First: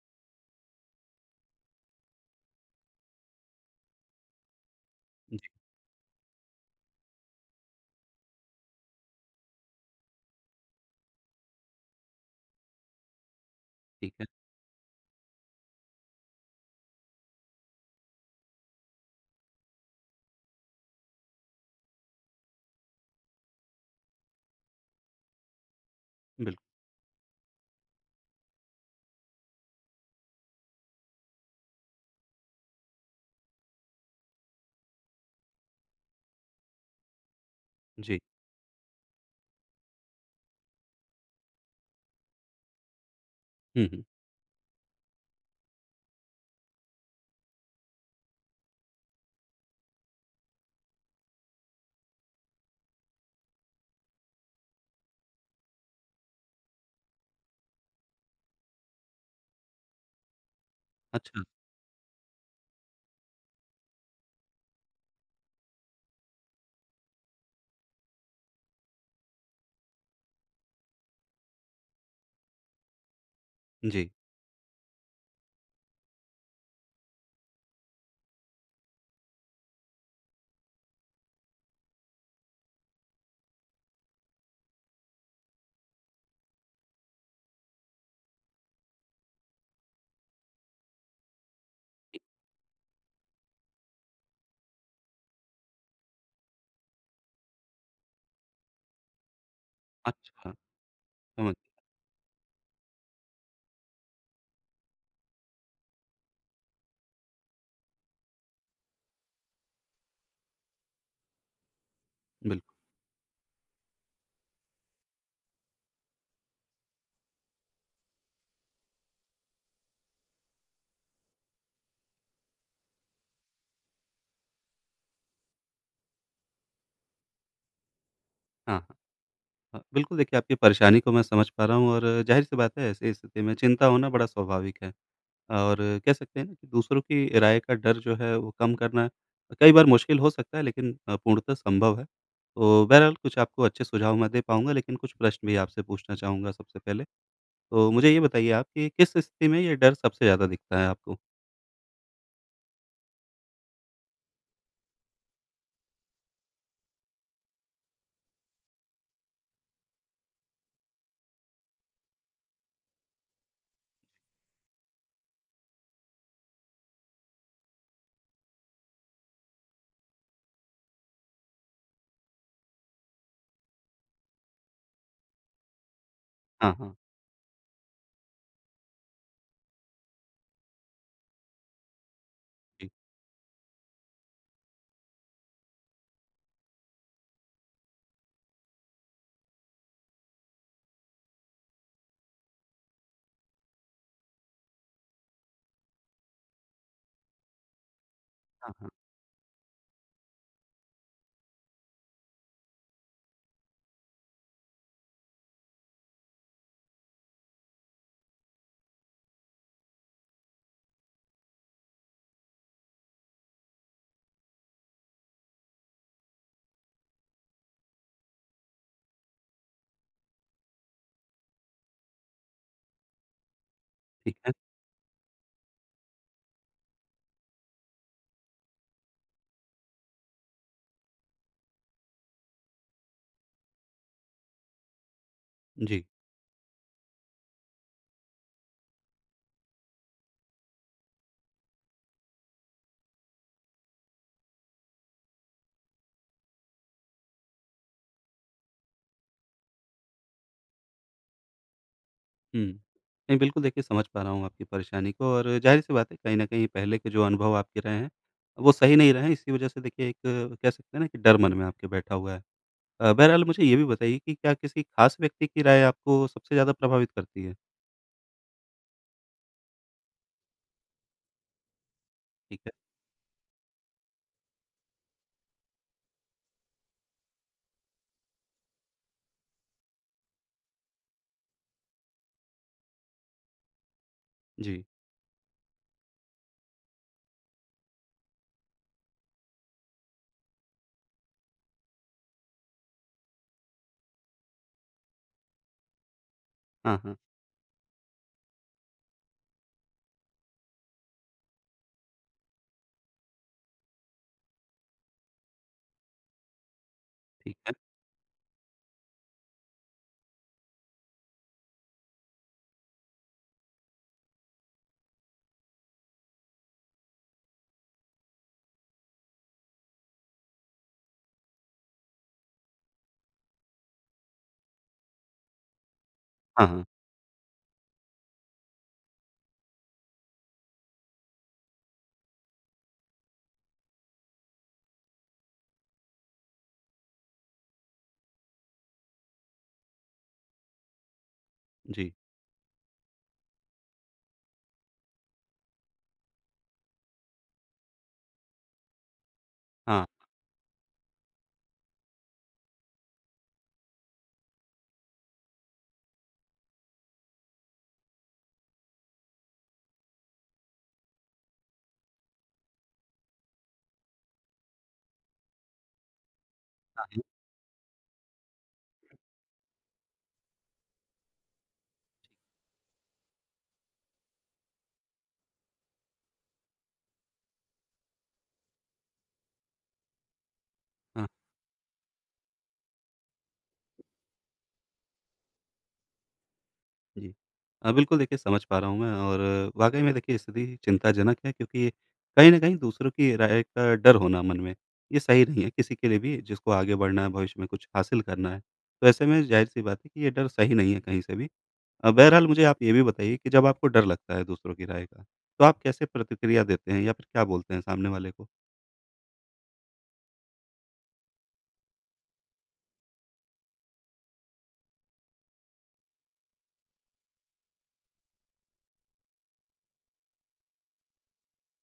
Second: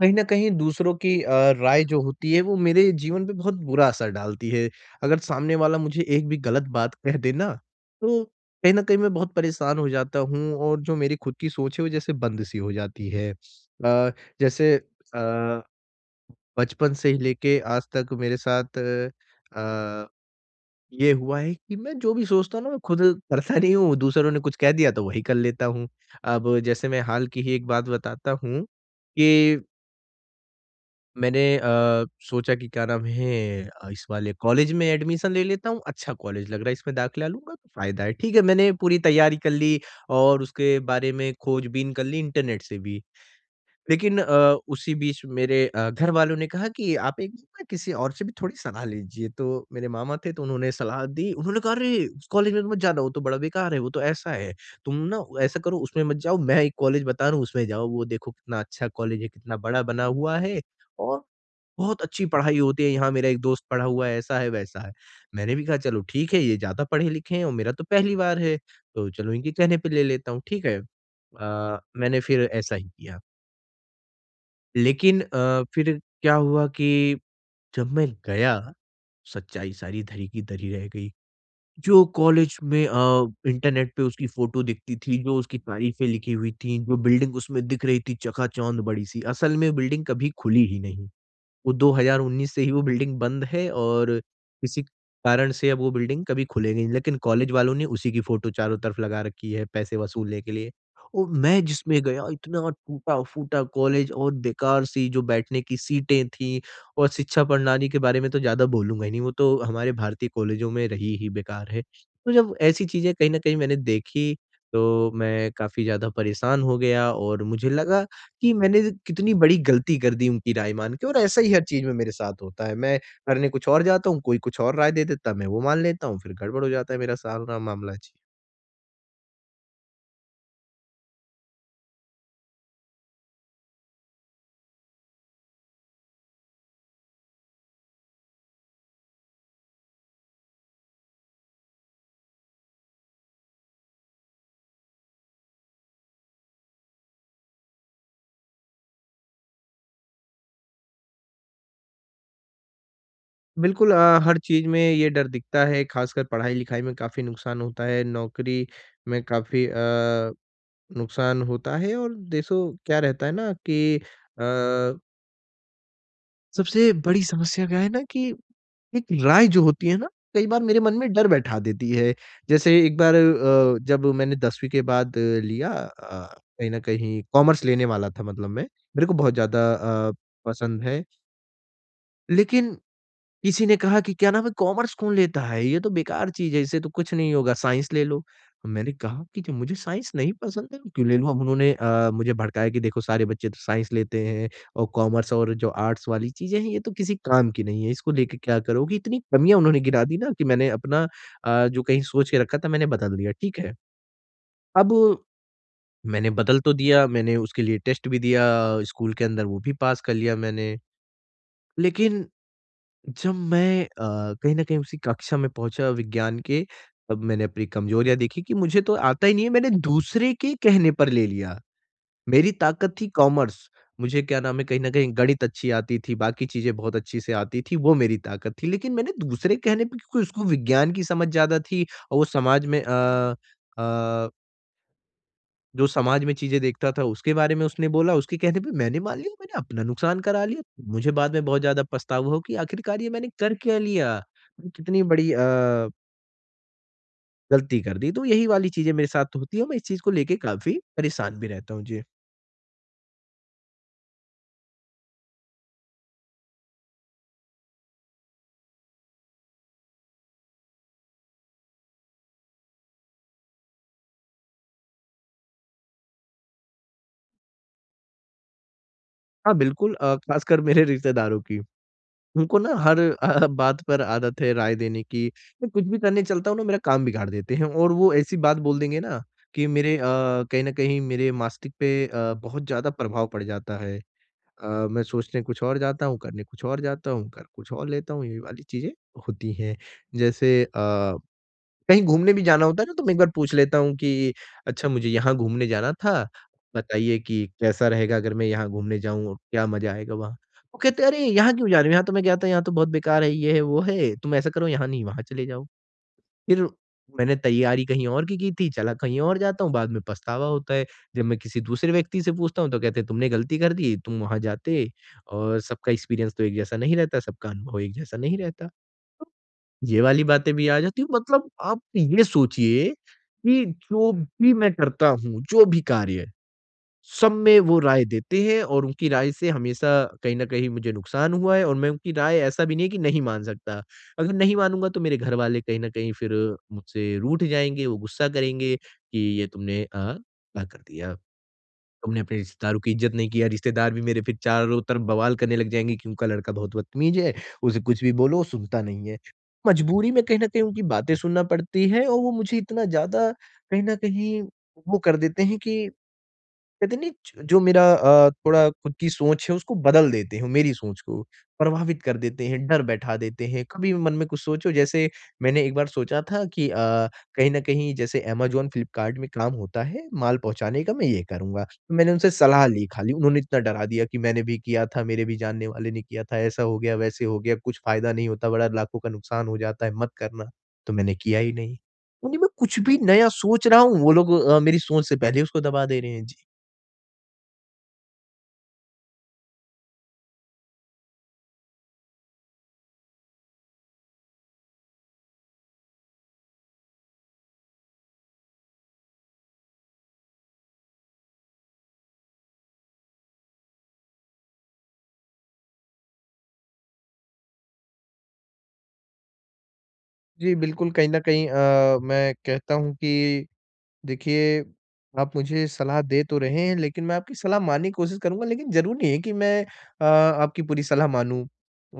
कहीं न कहीं दूसरों की राय जो होती है वो मेरे जीवन पे बहुत बुरा असर डालती है। अगर जी, सामने वाला मुझे एक भी गलत बात कह दे ना, तो कहीं न कहीं मैं बहुत परेशान हो जाता हूँ और जो मेरी खुद की सोच है वो जैसे बंद-सी हो जाती है। ठीक है। जैसे अ, बचपन से ही लेके आज तक मेरे साथ ये हुआ है कि मैं जो भी सोचता हूँ ना मैं खुद करता नहीं हूँ, दूसरों ने कुछ कह दिया तो वही कर लेता हूँ। अब बिल्कुल, जैसे मैं हाल की ही एक बात बताता हूँ कि मैंने सोचा कि क्या नाम है इस वाले कॉलेज में एडमिशन ले लेता हूँ, अच्छा कॉलेज लग रहा है इसमें दाखिला लूँगा तो फ़ायदा है। जी। ठीक है, मैंने पूरी तैयारी कर ली और उसके बारे में खोज-बीन कर ली इंटरनेट से भी। हुँ, हुँ। लेकिन उसी बीच मेरे घर वालों ने कहा कि आप एक बार ना किसी और से भी थोड़ी सलाह लीजिए, तो मेरे मामा थे तो उन्होंने सलाह दी। उन्होंने कहा, "अरे! उस कॉलेज में तो मत जाना वो तो बड़ा बेकार है, वो तो ऐसा है। तुम ना ऐसा करो उसमें मत जाओ, मैं एक कॉलेज बता रहा हूँ उसमें जाओ, वो देखो कितना अच्छा कॉलेज है, कितना बड़ा बना हुआ है और अच्छा, बहुत अच्छी पढ़ाई होती है यहाँ मेरा एक दोस्त पढ़ा हुआ है, ऐसा है, वैसा है।" मैंने भी कहा चलो ठीक है ये ज़्यादा पढ़े लिखे हैं और मेरा तो पहली बार है, तो चलो इनके कहने पे ले लेता हूँ, ठीक है। मैंने फिर ऐसा ही किया। जी। लेकिन फिर क्या हुआ कि जब मैं गया, सच्चाई सारी धरी की धरी रह गई। जो कॉलेज में इंटरनेट पे उसकी फ़ोटो दिखती थी, जो उसकी तारीफ़ें लिखी हुई थीं, जो बिल्डिंग उसमें दिख रही थी चकाचौंध बड़ी-सी, असल में बिल्डिंग कभी खुली ही नहीं। वो 2019 से ही वो बिल्डिंग बंद है और किसी कारण से अब वो बिल्डिंग कभी खुलेगी नहीं, लेकिन कॉलेज वालों ने उसी की फ़ोटो चारों तरफ लगा रखी है पैसे वसूलने के अच्छा, लिए। और समझ मैं जिसमें गया इतना टूटा-फूटा कॉलेज और बेकार सी जो बैठने की सीटें थीं और शिक्षा प्रणाली के बारे में तो ज़्यादा बोलूँगा ही नहीं, वो तो हमारे भारतीय कॉलेजों में रही ही बेकार है। तो गया, जब बिल्कुल। ऐसी चीज़ें कहीं न कहीं मैंने देखी, तो मैं काफ़ी ज़्यादा परेशान हो गया और मुझे लगा कि मैंने कितनी बड़ी गलती कर दी उनकी राय मान के और ऐसा ही हर चीज़ में मेरे साथ होता है। मैं करने कुछ और जाता हूँ, कोई कुछ और राय दे देता है, मैं वो मान लेता हूँ, फिर गड़बड़ हो जाता है मेरा सारा मामला। जी। हाँ, हाँ। बिल्कुल देखिए आपकी परेशानी को मैं समझ पा रहा हूँ और ज़ाहिर-सी बात है ऐसी स्थिति में चिंता होना बड़ा स्वाभाविक है। और कह सकते हैं ना कि दूसरों की राय का डर जो है वो कम करना कई बार मुश्किल हो सकता है, लेकिन पूर्णतः संभव है। तो बहरहाल कुछ आपको अच्छे सुझाव मैं दे पाऊँगा, लेकिन कुछ प्रश्न भी आपसे पूछना चाहूँगा सबसे पहले। तो मुझे ये बताइए आप कि किस स्थिति में ये डर सबसे ज़्यादा दिखता है आपको? बिल्कुल, हर चीज़ में ये डर दिखता है, खासकर पढ़ाई-लिखाई में काफ़ी नुकसान होता है, नौकरी में काफ़ी नुकसान होता है और देखो क्या रहता है ना कि अ सबसे बड़ी समस्या क्या है ना कि एक राय जो होती है ना कई बार मेरे मन में डर बैठा देती है। जैसे एक बार जब मैंने 10वीं के बाद लिया कहीं हाँ, न हाँ। कहीं कॉमर्स लेने वाला था मतलब मैं। मेरे को बहुत ज़्यादा पसंद है। लेकिन जी। किसी ने कहा कि क्या नाम है कॉमर्स कौन लेता है ये तो बेकार चीज़ है इससे तो कुछ नहीं होगा साइंस ले लो। मैंने कहा कि जो मुझे साइंस नहीं पसंद है क्यों ले लूँ, अब उन्होंने मुझे भड़काया कि देखो सारे बच्चे तो साइंस लेते हैं और कॉमर्स और जो आर्ट्स वाली चीज़ें हैं ये तो किसी काम की नहीं है इसको लेके क्या हाँ, हाँ। करोगी? इतनी कमियाँ उन्होंने गिना दी ना कि मैंने अपना जो कहीं सोच के रखा था मैंने बदल दिया ठीक है। अब मैंने बदल तो दिया मैंने उसके लिए टेस्ट भी दिया स्कूल के अंदर वो भी पास कर लिया मैंने। लेकिन जब मैं कहीं न कहीं उसी कक्षा में पहुँचा विज्ञान के, तब मैंने अपनी कमजोरियाँ देखी कि मुझे तो आता ही नहीं है, मैंने दूसरे के कहने पर ले लिया। मेरी ताकत थी कॉमर्स, मुझे ठीक क्या है। नाम है कहीं न कहीं गणित अच्छी आती थी, बाकी चीज़ें बहुत अच्छी से आती थी, वो मेरी ताकत थी। लेकिन मैंने दूसरे के कहने पे क्योंकि उसको विज्ञान की समझ ज़्यादा थी और वो समाज में अ, जो जी। समाज में चीज़ें देखता था, उसके बारे में उसने बोला, उसके कहने पे मैंने मान लिया, मैंने अपना नुकसान करा लिया। मुझे बाद में बहुत ज़्यादा पछतावा हो कि आखिरकार ये मैंने कर क्या लिया? मैं कितनी बड़ी गलती कर दी। तो यही वाली चीज़ें मेरे साथ होती है और मैं इस चीज़ को लेके काफ़ी परेशान भी रहता हूँ। जी। हुँ। नहीं, बिल्कुल देखिए, समझ पा रहा हूँ आपकी परेशानी को और ज़ाहिर-सी बात है, कहीं न कहीं पहले के जो अनुभव आपके रहे हैं, वो सही नहीं रहे हैं, इसी वजह से देखिए एक कह सकते हैं ना कि डर मन में आपके बैठा हुआ है। बहरहाल मुझे ये भी बताइए कि क्या किसी ख़ास व्यक्ति की राय आपको सबसे ज़्यादा प्रभावित करती है? हाँ, बिल्कुल, ख़ासकर मेरे रिश्तेदारों की। उनको ठीक है। ना हर बात पर आदत है राय देने की। मैं कुछ भी करने चलता हूँ ना, मेरा काम बिगाड़ देते हैं और वो ऐसी बात बोल देंगे ना कि मेरे कहीं न कहीं मेरे मानसिक पे बहुत ज़्यादा प्रभाव पड़ जाता है। अ, जी। मैं सोचने कुछ और जाता हूँ, करने कुछ और जाता हूँ, कर कुछ और लेता हूँ, ये वाली चीज़ें होती हैं। जैसे कहीं घूमने भी जाना होता है ना तो मैं एक बार पूछ लेता हूँ कि अच्छा मुझे यहाँ घूमने जाना था, हाँ, हाँ। बताइए कि कैसा रहेगा अगर मैं यहाँ घूमने जाऊँ और क्या मज़ा आएगा वहाँ? वो कहते हैं, "अरे! यहाँ क्यों जा रहे हो? यहाँ तो मैं गया था, यहाँ तो बहुत बेकार है, ये है, वो है, तुम ऐसा करो यहाँ नहीं, वहाँ चले जाओ।" फिर मैंने ठीक है। तैयारी कहीं और की थी, चला कहीं और जाता हूँ, बाद में पछतावा होता है। जब मैं किसी दूसरे व्यक्ति से पूछता हूँ तो कहते हैं तुमने गलती कर दी, तुम वहाँ जाते और सबका एक्सपीरियंस तो एक जैसा नहीं रहता, सबका अनुभव एक जैसा नहीं रहता। तो ये वाली बातें भी आ जाती हैं। मतलब आप ये सोचिए कि जो भी मैं करता हूँ, जो भी कार्य हाँ, हाँ। सब में वो राय देते हैं और उनकी राय से हमेशा कहीं न कहीं मुझे नुकसान हुआ है और मैं उनकी राय ऐसा भी नहीं है कि नहीं मान सकता। अगर नहीं मानूँगा तो मेरे घरवाले कहीं न कहीं फिर मुझसे रूठ जाएँगे, वो गुस्सा करेंगे कि ये तुमने क्या कर दिया? जी। तुमने अपने रिश्तेदारों की इज़्ज़त नहीं किया। रिश्तेदार भी मेरे फिर चारों तरफ बवाल करने लग जाएँगे कि उनका लड़का बहुत बदतमीज़ है, उसे कुछ भी बोलो वो सुनता नहीं है। हाँ, मजबूरी में कहीं न कहीं उनकी बातें सुनना पड़ती है और वो मुझे इतना ज़्यादा कहीं न कहीं वो कर देते हैं कि कहते नहीं ज जो मेरा थोड़ा खुद की सोच है उसको बदल देते हैं, मेरी सोच को प्रभावित कर देते हैं, डर बैठा देते हैं। कभी भी मन में कुछ सोचो जैसे मैंने एक बार सोचा था कि हाँ, कहीं न कहीं जैसे अमेज़न, फ्लिपकार्ट में काम होता है माल पहुँचाने का मैं ये करूँगा। तो मैंने उनसे सलाह ली खाली, उन्होंने इतना डरा दिया कि मैंने भी किया था, मेरे भी जानने वाले ने किया था, ऐसा हो गया, वैसे हो गया, कुछ फ़ायदा नहीं होता, बड़ा लाखों का नुकसान हो जाता है, मत करना। तो मैंने हाँ। किया ही नहीं। यानी मैं कुछ भी नया सोच रहा हूँ, वो लोग मेरी सोच से पहले उसको दबा दे रहे हैं। जी। जी। बिल्कुल देखिए, समझ पा रहा हूँ मैं, और वाक़ई में देखिए स्थिति चिंताजनक है, क्योंकि कहीं न कहीं दूसरों की राय का डर होना मन में, ये सही नहीं है किसी के लिए भी जिसको आगे बढ़ना है, भविष्य में कुछ हासिल करना है। तो ऐसे में ज़ाहिर-सी बात है कि ये डर सही नहीं है कहीं से भी। बहरहाल मुझे आप ये भी बताइए कि जब आपको डर लगता है दूसरों की राय का, तो आप कैसे प्रतिक्रिया देते हैं या फिर क्या बोलते हैं सामने वाले को? जी, बिल्कुल, कहीं न कहीं मैं कहता हूँ कि देखिए, आप मुझे सलाह दे तो रहे हैं, लेकिन मैं आपकी सलाह मानने की कोशिश करूँगा, लेकिन ज़रूरी नहीं है कि मैं आपकी पूरी सलाह मानूँ।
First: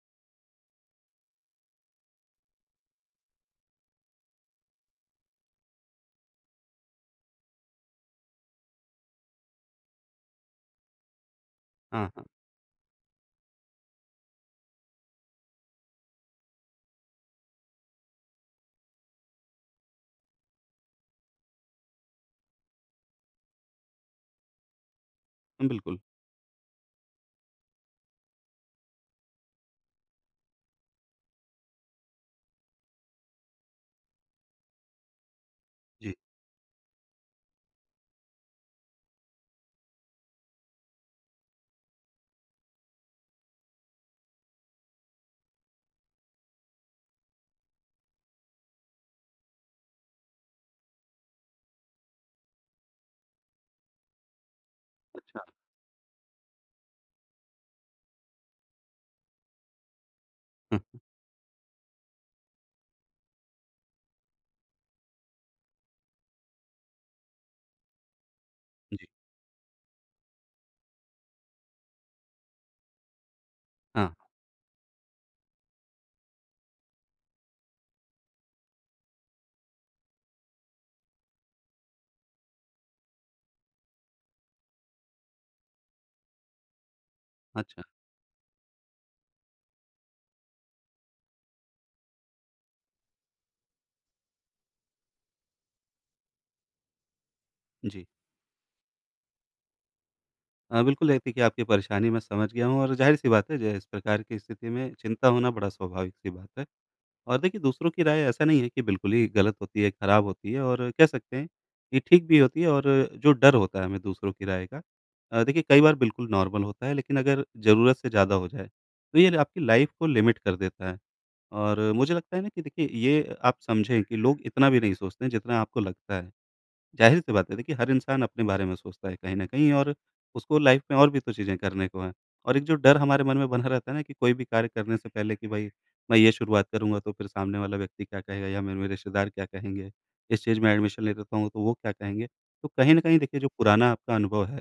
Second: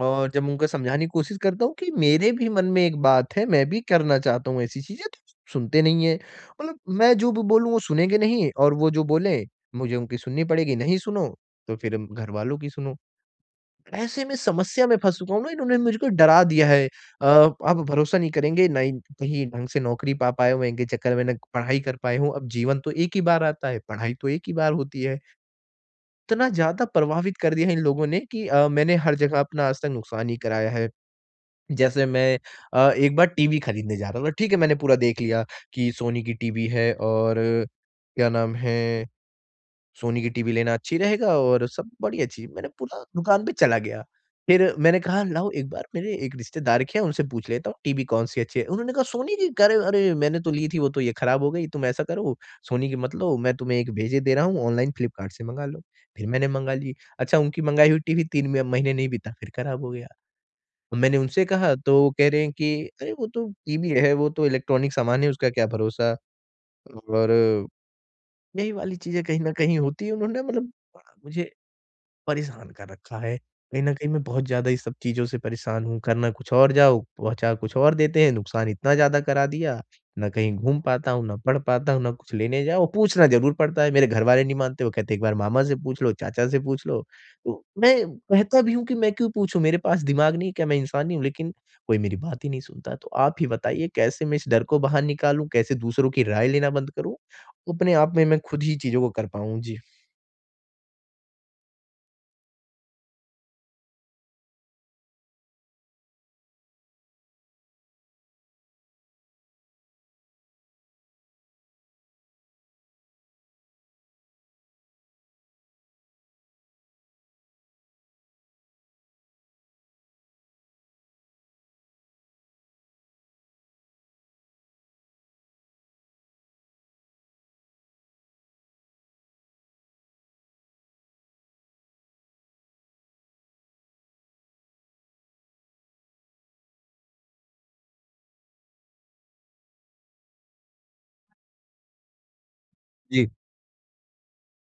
और जब उनको समझाने की कोशिश करता हूँ कि मेरे भी मन में एक बात है, मैं भी करना चाहता हूँ ऐसी चीज़ें, तो सुनते नहीं हैं। मतलब मैं जो भी बोलूँ, वो सुनेंगे नहीं और वो जो बोलें, मुझे उनकी सुननी पड़ेगी। नहीं सुनो, तो फिर हाँ, हाँ। घरवालों की सुनो। ऐसे में समस्या में फँस चुका हूँ ना, इन्होंने मुझको डरा दिया है। आप भरोसा नहीं करेंगे, ना ही कहीं ढंग से नौकरी पा पाए हों, इनके चक्कर में ना पढ़ाई कर पाए हों। अब जीवन तो एक ही बार आता है, पढ़ाई तो एक ही बार होती है। बिल्कुल। इतना ज़्यादा प्रभावित कर दिया है इन लोगों ने कि मैंने हर जगह अपना आज तक नुकसान ही कराया है। जैसे मैं एक बार टीवी खरीदने जा रहा था, ठीक है, मैंने पूरा देख लिया कि जी। सोनी की टीवी है और क्या नाम है सोनी की टीवी लेना अच्छी रहेगा और सब बढ़िया चीज़। मैंने पूरा दुकान पे चला गया। फिर मैंने कहा लाओ एक बार मेरे एक रिश्तेदार के यहाँ उनसे पूछ लेता हूँ टीवी कौन-सी अच्छी है। उन्होंने कहा सोनी की कह रहे अरे मैंने तो ली थी वो तो ये खराब हो गई। तुम ऐसा करो सोनी की मत लो मैं तुम्हें एक भेजे दे रहा हूँ ऑनलाइन फ्लिपकार्ट से अच्छा। मँगा लो। फिर मैंने मँगा ली। अच्छा उनकी मँगाई हुई टीवी 3 म महीने नहीं बीता फिर खराब हो गया। हाँ। मैंने उनसे कहा तो वो कह रहे हैं कि अरे वो तो टीवी है, वो तो इलेक्ट्रॉनिक सामान है उसका क्या भरोसा और यही वाली जी। चीज़ें कहीं न कहीं होती है। उन्होंने मतलब बड़ा मुझे परेशान कर रखा है। कहीं न हाँ। कहीं मैं बहुत ज़्यादा ये सब चीज़ों से परेशान हूँ, करना कुछ और जाओ, पहुँचा कुछ और देते हैं, नुकसान इतना ज़्यादा करा दिया, ना कहीं घूम पाता हूँ, ना पढ़ पाता हूँ, ना कुछ लेने जाओ, पूछना ज़रूर पड़ता है। मेरे घरवाले नहीं मानते, वो कहते एक बार मामा से पूछ लो, चाचा से पूछ लो। तो अच्छा। मैं कहता भी हूँ कि मैं क्यों पूछूँ, मेरे पास दिमाग नहीं है क्या, मैं इंसान नहीं हूँ? लेकिन कोई मेरी बात ही नहीं सुनता। तो आप ही बताइए कैसे मैं इस डर को बाहर निकालूँ, कैसे दूसरों की राय लेना बंद करूँ? अपने जी। आप में मैं खुद ही चीज़ों को कर पाऊँ। जी। बिल्कुल देखिए कि आपकी परेशानी मैं समझ गया हूँ और ज़ाहिर-सी बात है, जो इस प्रकार की स्थिति में चिंता होना बड़ा स्वाभाविक-सी बात है। और देखिए दूसरों की राय ऐसा नहीं है कि बिल्कुल ही गलत होती है, खराब होती है, और कह सकते हैं कि ठीक भी होती है। और जो डर होता है हमें दूसरों की राय का, देखिए कई बार बिल्कुल नॉर्मल होता है, लेकिन अगर ज़रूरत से ज़्यादा हो जाए, तो ये आपकी लाइफ़ को लिमिट कर देता है। और मुझे लगता है ना कि देखिए, ये आप समझें कि लोग इतना भी नहीं सोचते हैं जितना आपको लगता है। ज़ाहिर-सी बात है, देखिए हर इंसान अपने बारे में सोचता है कहीं न कहीं, और उसको लाइफ़ में और भी तो चीज़ें करने को हैं। और एक जो डर हमारे मन में बना रहता है ना कि कोई भी कार्य करने से पहले कि भई, मैं ये शुरुआत करूँगा तो फिर सामने वाला व्यक्ति क्या कहेगा, या मेरे मेरे रिश्तेदार क्या कहेंगे? इस चीज़ में एडमिशन ले लेता हूँ तो वो क्या कहेंगे? तो कहीं न कहीं जी, देखिए, जो पुराना आपका अनुभव है,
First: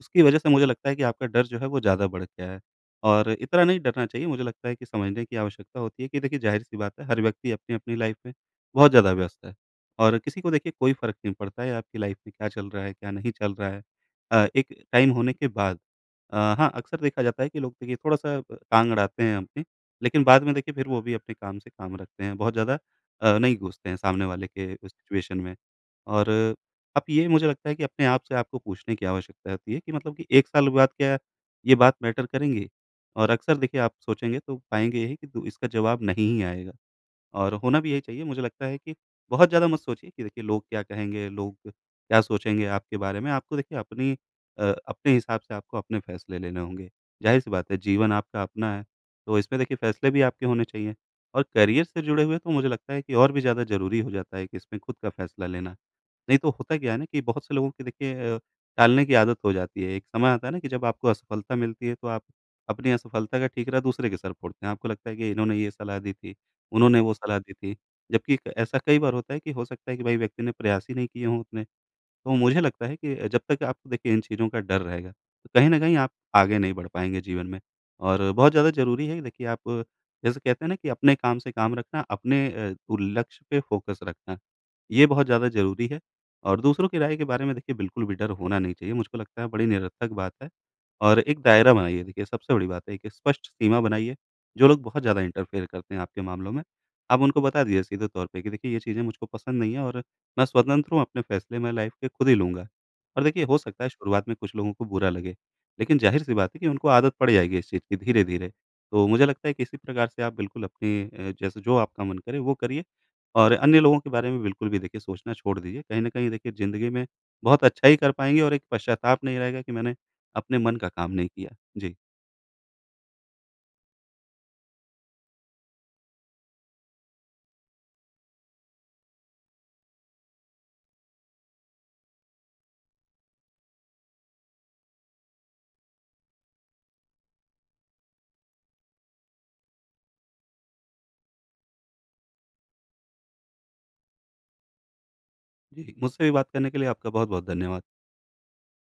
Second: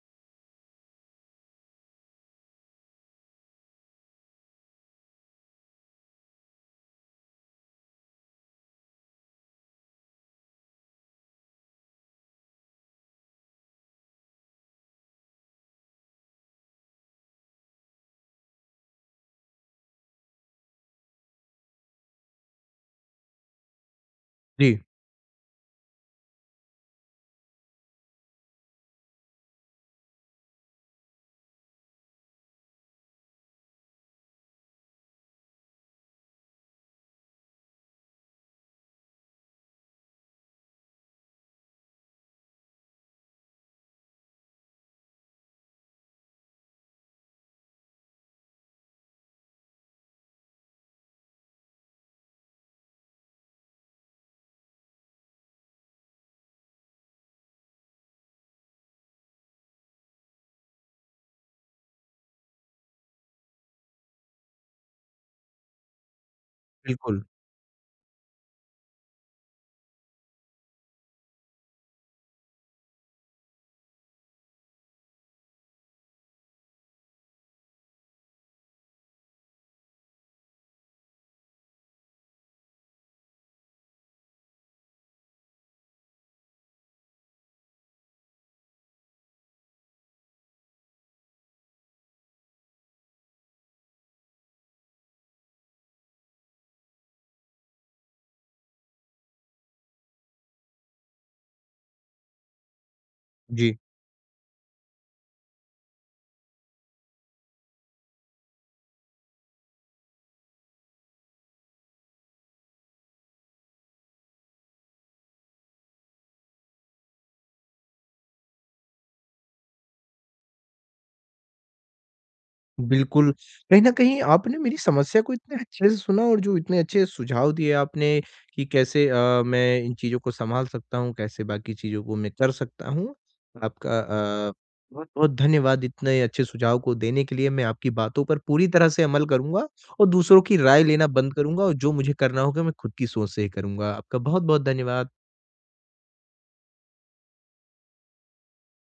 उसकी वजह से मुझे लगता है कि आपका डर जो है वो ज़्यादा बढ़ गया है। और इतना नहीं डरना चाहिए, मुझे लगता है कि समझने की आवश्यकता होती है कि देखिए, ज़ाहिर-सी बात है, हर व्यक्ति अपनी-अपनी लाइफ़ में बहुत ज़्यादा व्यस्त है। और किसी को देखिए कोई फ़र्क नहीं पड़ता है आपकी लाइफ़ में क्या चल रहा है, क्या नहीं चल रहा है। एक टाइम होने के बाद, हाँ, अक्सर देखा जाता है कि लोग देखिए थोड़ा-सा टाँग अड़ाते हैं अपनी, लेकिन बाद में देखिए फिर वो भी अपने काम से काम रखते हैं। बहुत ज़्यादा नहीं घुसते हैं सामने वाले के जी, सिचुएशन में। और आप, ये मुझे लगता है कि अपने आप से आपको पूछने की आवश्यकता होती है कि मतलब कि 1 साल बाद क्या ये बात मैटर करेंगी? और अक्सर देखिए आप सोचेंगे तो पाएँगे यही कि दू इसका जवाब नहीं ही आएगा। और होना भी यही चाहिए। मुझे लगता है कि बहुत ज़्यादा मत सोचिए कि देखिए लोग क्या कहेंगे, लोग क्या सोचेंगे आपके बारे में। आपको देखिए अपनी, अपने हिसाब से आपको अपने फैसले लेने होंगे। ज़ाहिर-सी बात है, जीवन आपका अपना है, तो इसमें देखिए फैसले भी आपके होने चाहिए। और करियर से जुड़े हुए तो मुझे लगता है कि और भी ज़्यादा ज़रूरी हो जाता है कि इसमें खुद का फैसला लेना। नहीं तो होता क्या है ना कि बहुत से लोगों की देखिए टालने की आदत हो जाती है। एक समय आता है ना कि जब आपको असफलता मिलती है, तो आप अपनी असफलता का ठीकरा दूसरे के सर फोड़ते हैं। आपको लगता है कि इन्होंने ये सलाह दी थी, उन्होंने वो बिल्कुल। सलाह दी थी। जबकि क ऐसा कई बार होता है कि हो सकता है कि भाई व्यक्ति ने प्रयास ही नहीं किए हों उतने। तो मुझे लगता है कि जब तक आपको देखिए इन चीज़ों का डर रहेगा, तो कहीं न कहीं आप आगे नहीं बढ़ पाएँगे जीवन में। और बहुत ज़्यादा ज़रूरी है कि देखिए आप, जैसे कहते हैं ना कि अपने काम से काम रखना, अपने लक्ष्य पे फ़ोकस रखना, ये बहुत ज़्यादा ज़रूरी है। और दूसरों की राय के बारे में देखिए बिल्कुल भी डर होना नहीं चाहिए, मुझको लगता है बड़ी निरर्थक बात है। और एक दायरा बनाइए, देखिए सबसे बड़ी बात है, एक स्पष्ट सीमा बनाइए। जो लोग बहुत ज़्यादा इंटरफेयर करते हैं आपके मामलों में, आप उनको बता दीजिए सीधे तौर पे कि देखिए, ये चीज़ें मुझको पसंद नहीं है, और मैं स्वतंत्र हूँ, अपने फैसले मैं लाइफ़ के खुद ही लूँगा। और देखिए हो जी। सकता है शुरुआत में कुछ लोगों को बुरा लगे, लेकिन ज़ाहिर-सी बात है कि उनको आदत पड़ जाएगी इस चीज़ की धीरे-धीरे। तो मुझे लगता है कि इसी प्रकार से आप बिल्कुल अपनी, जैसे जो आपका मन करे वो करिए, और अन्य लोगों के बारे में बिल्कुल भी देखिए सोचना छोड़ दीजिए। कहीं न कहीं देखिए ज़िंदगी में बहुत अच्छा ही कर पाएँगे, और एक पश्चाताप नहीं रहेगा कि मैंने अपने मन का काम नहीं किया। जी, बिल्कुल, कहीं न कहीं आपने मेरी समस्या को इतने अच्छे से सुना और जो इतने अच्छे सुझाव दिए आपने कि कैसे मैं इन चीज़ों को सँभाल सकता हूँ, कैसे बाकी चीज़ों को मैं कर सकता हूँ। आपका अ, बहुत-बहुत धन्यवाद इतने अच्छे सुझाव को देने के लिए। मैं आपकी बातों पर पूरी तरह से अमल करूँगा और दूसरों की राय लेना बंद करूँगा और जो मुझे करना होगा मैं खुद की सोच से ही करूँगा। आपका बहुत-बहुत धन्यवाद। जी। मुझसे भी बात करने के लिए आपका बहुत-बहुत धन्यवाद।